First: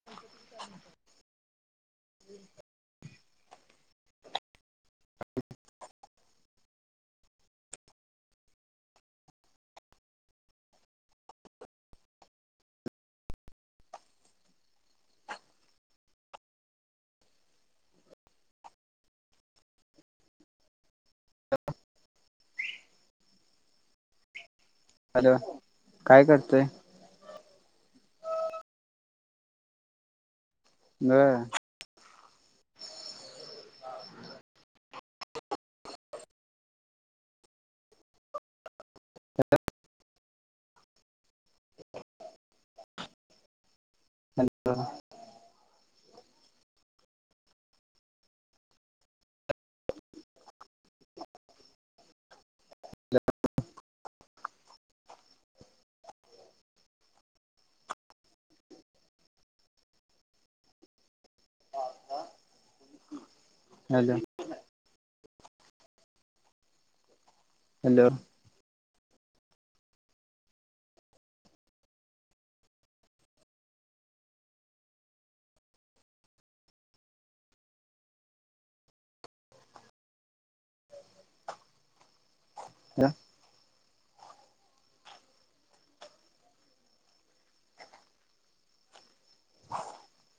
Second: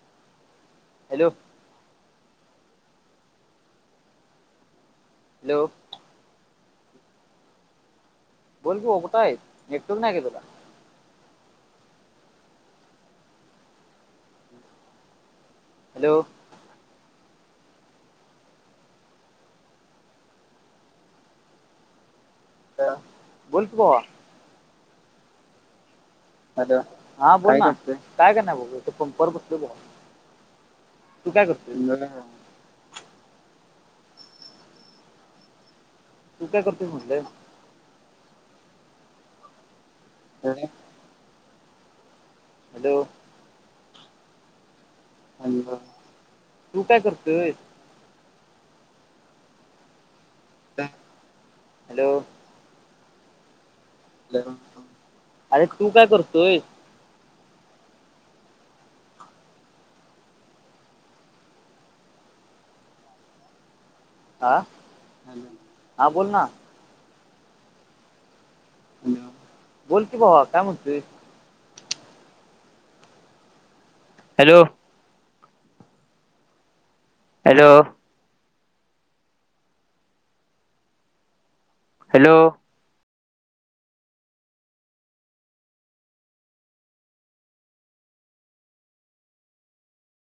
[inaudible] Hello, ल्यो. बोल की ओ कुटं आहे? एकटून नाही गेलेला. हॅलो. अ बोल कि बवा. हॅलो, काय करतोय हॅलो, हा बोल ना काय करणार बाबू बंपर फुटलेली आहे. बर तू काय करतो? तू काय करतोसं म्हटलं? हो [unintelligible] ह. हॅलो. ह [unintelligible] हॅलो, तू काय करतयं? हॅलो. हॅलो. अरे तू काय करतोय? हॅलो. आ हां बोल ना. हॅलो. बोल कि बावा काय म्हनतॊय? हॅलो. हॅलो. हॅलो. ह.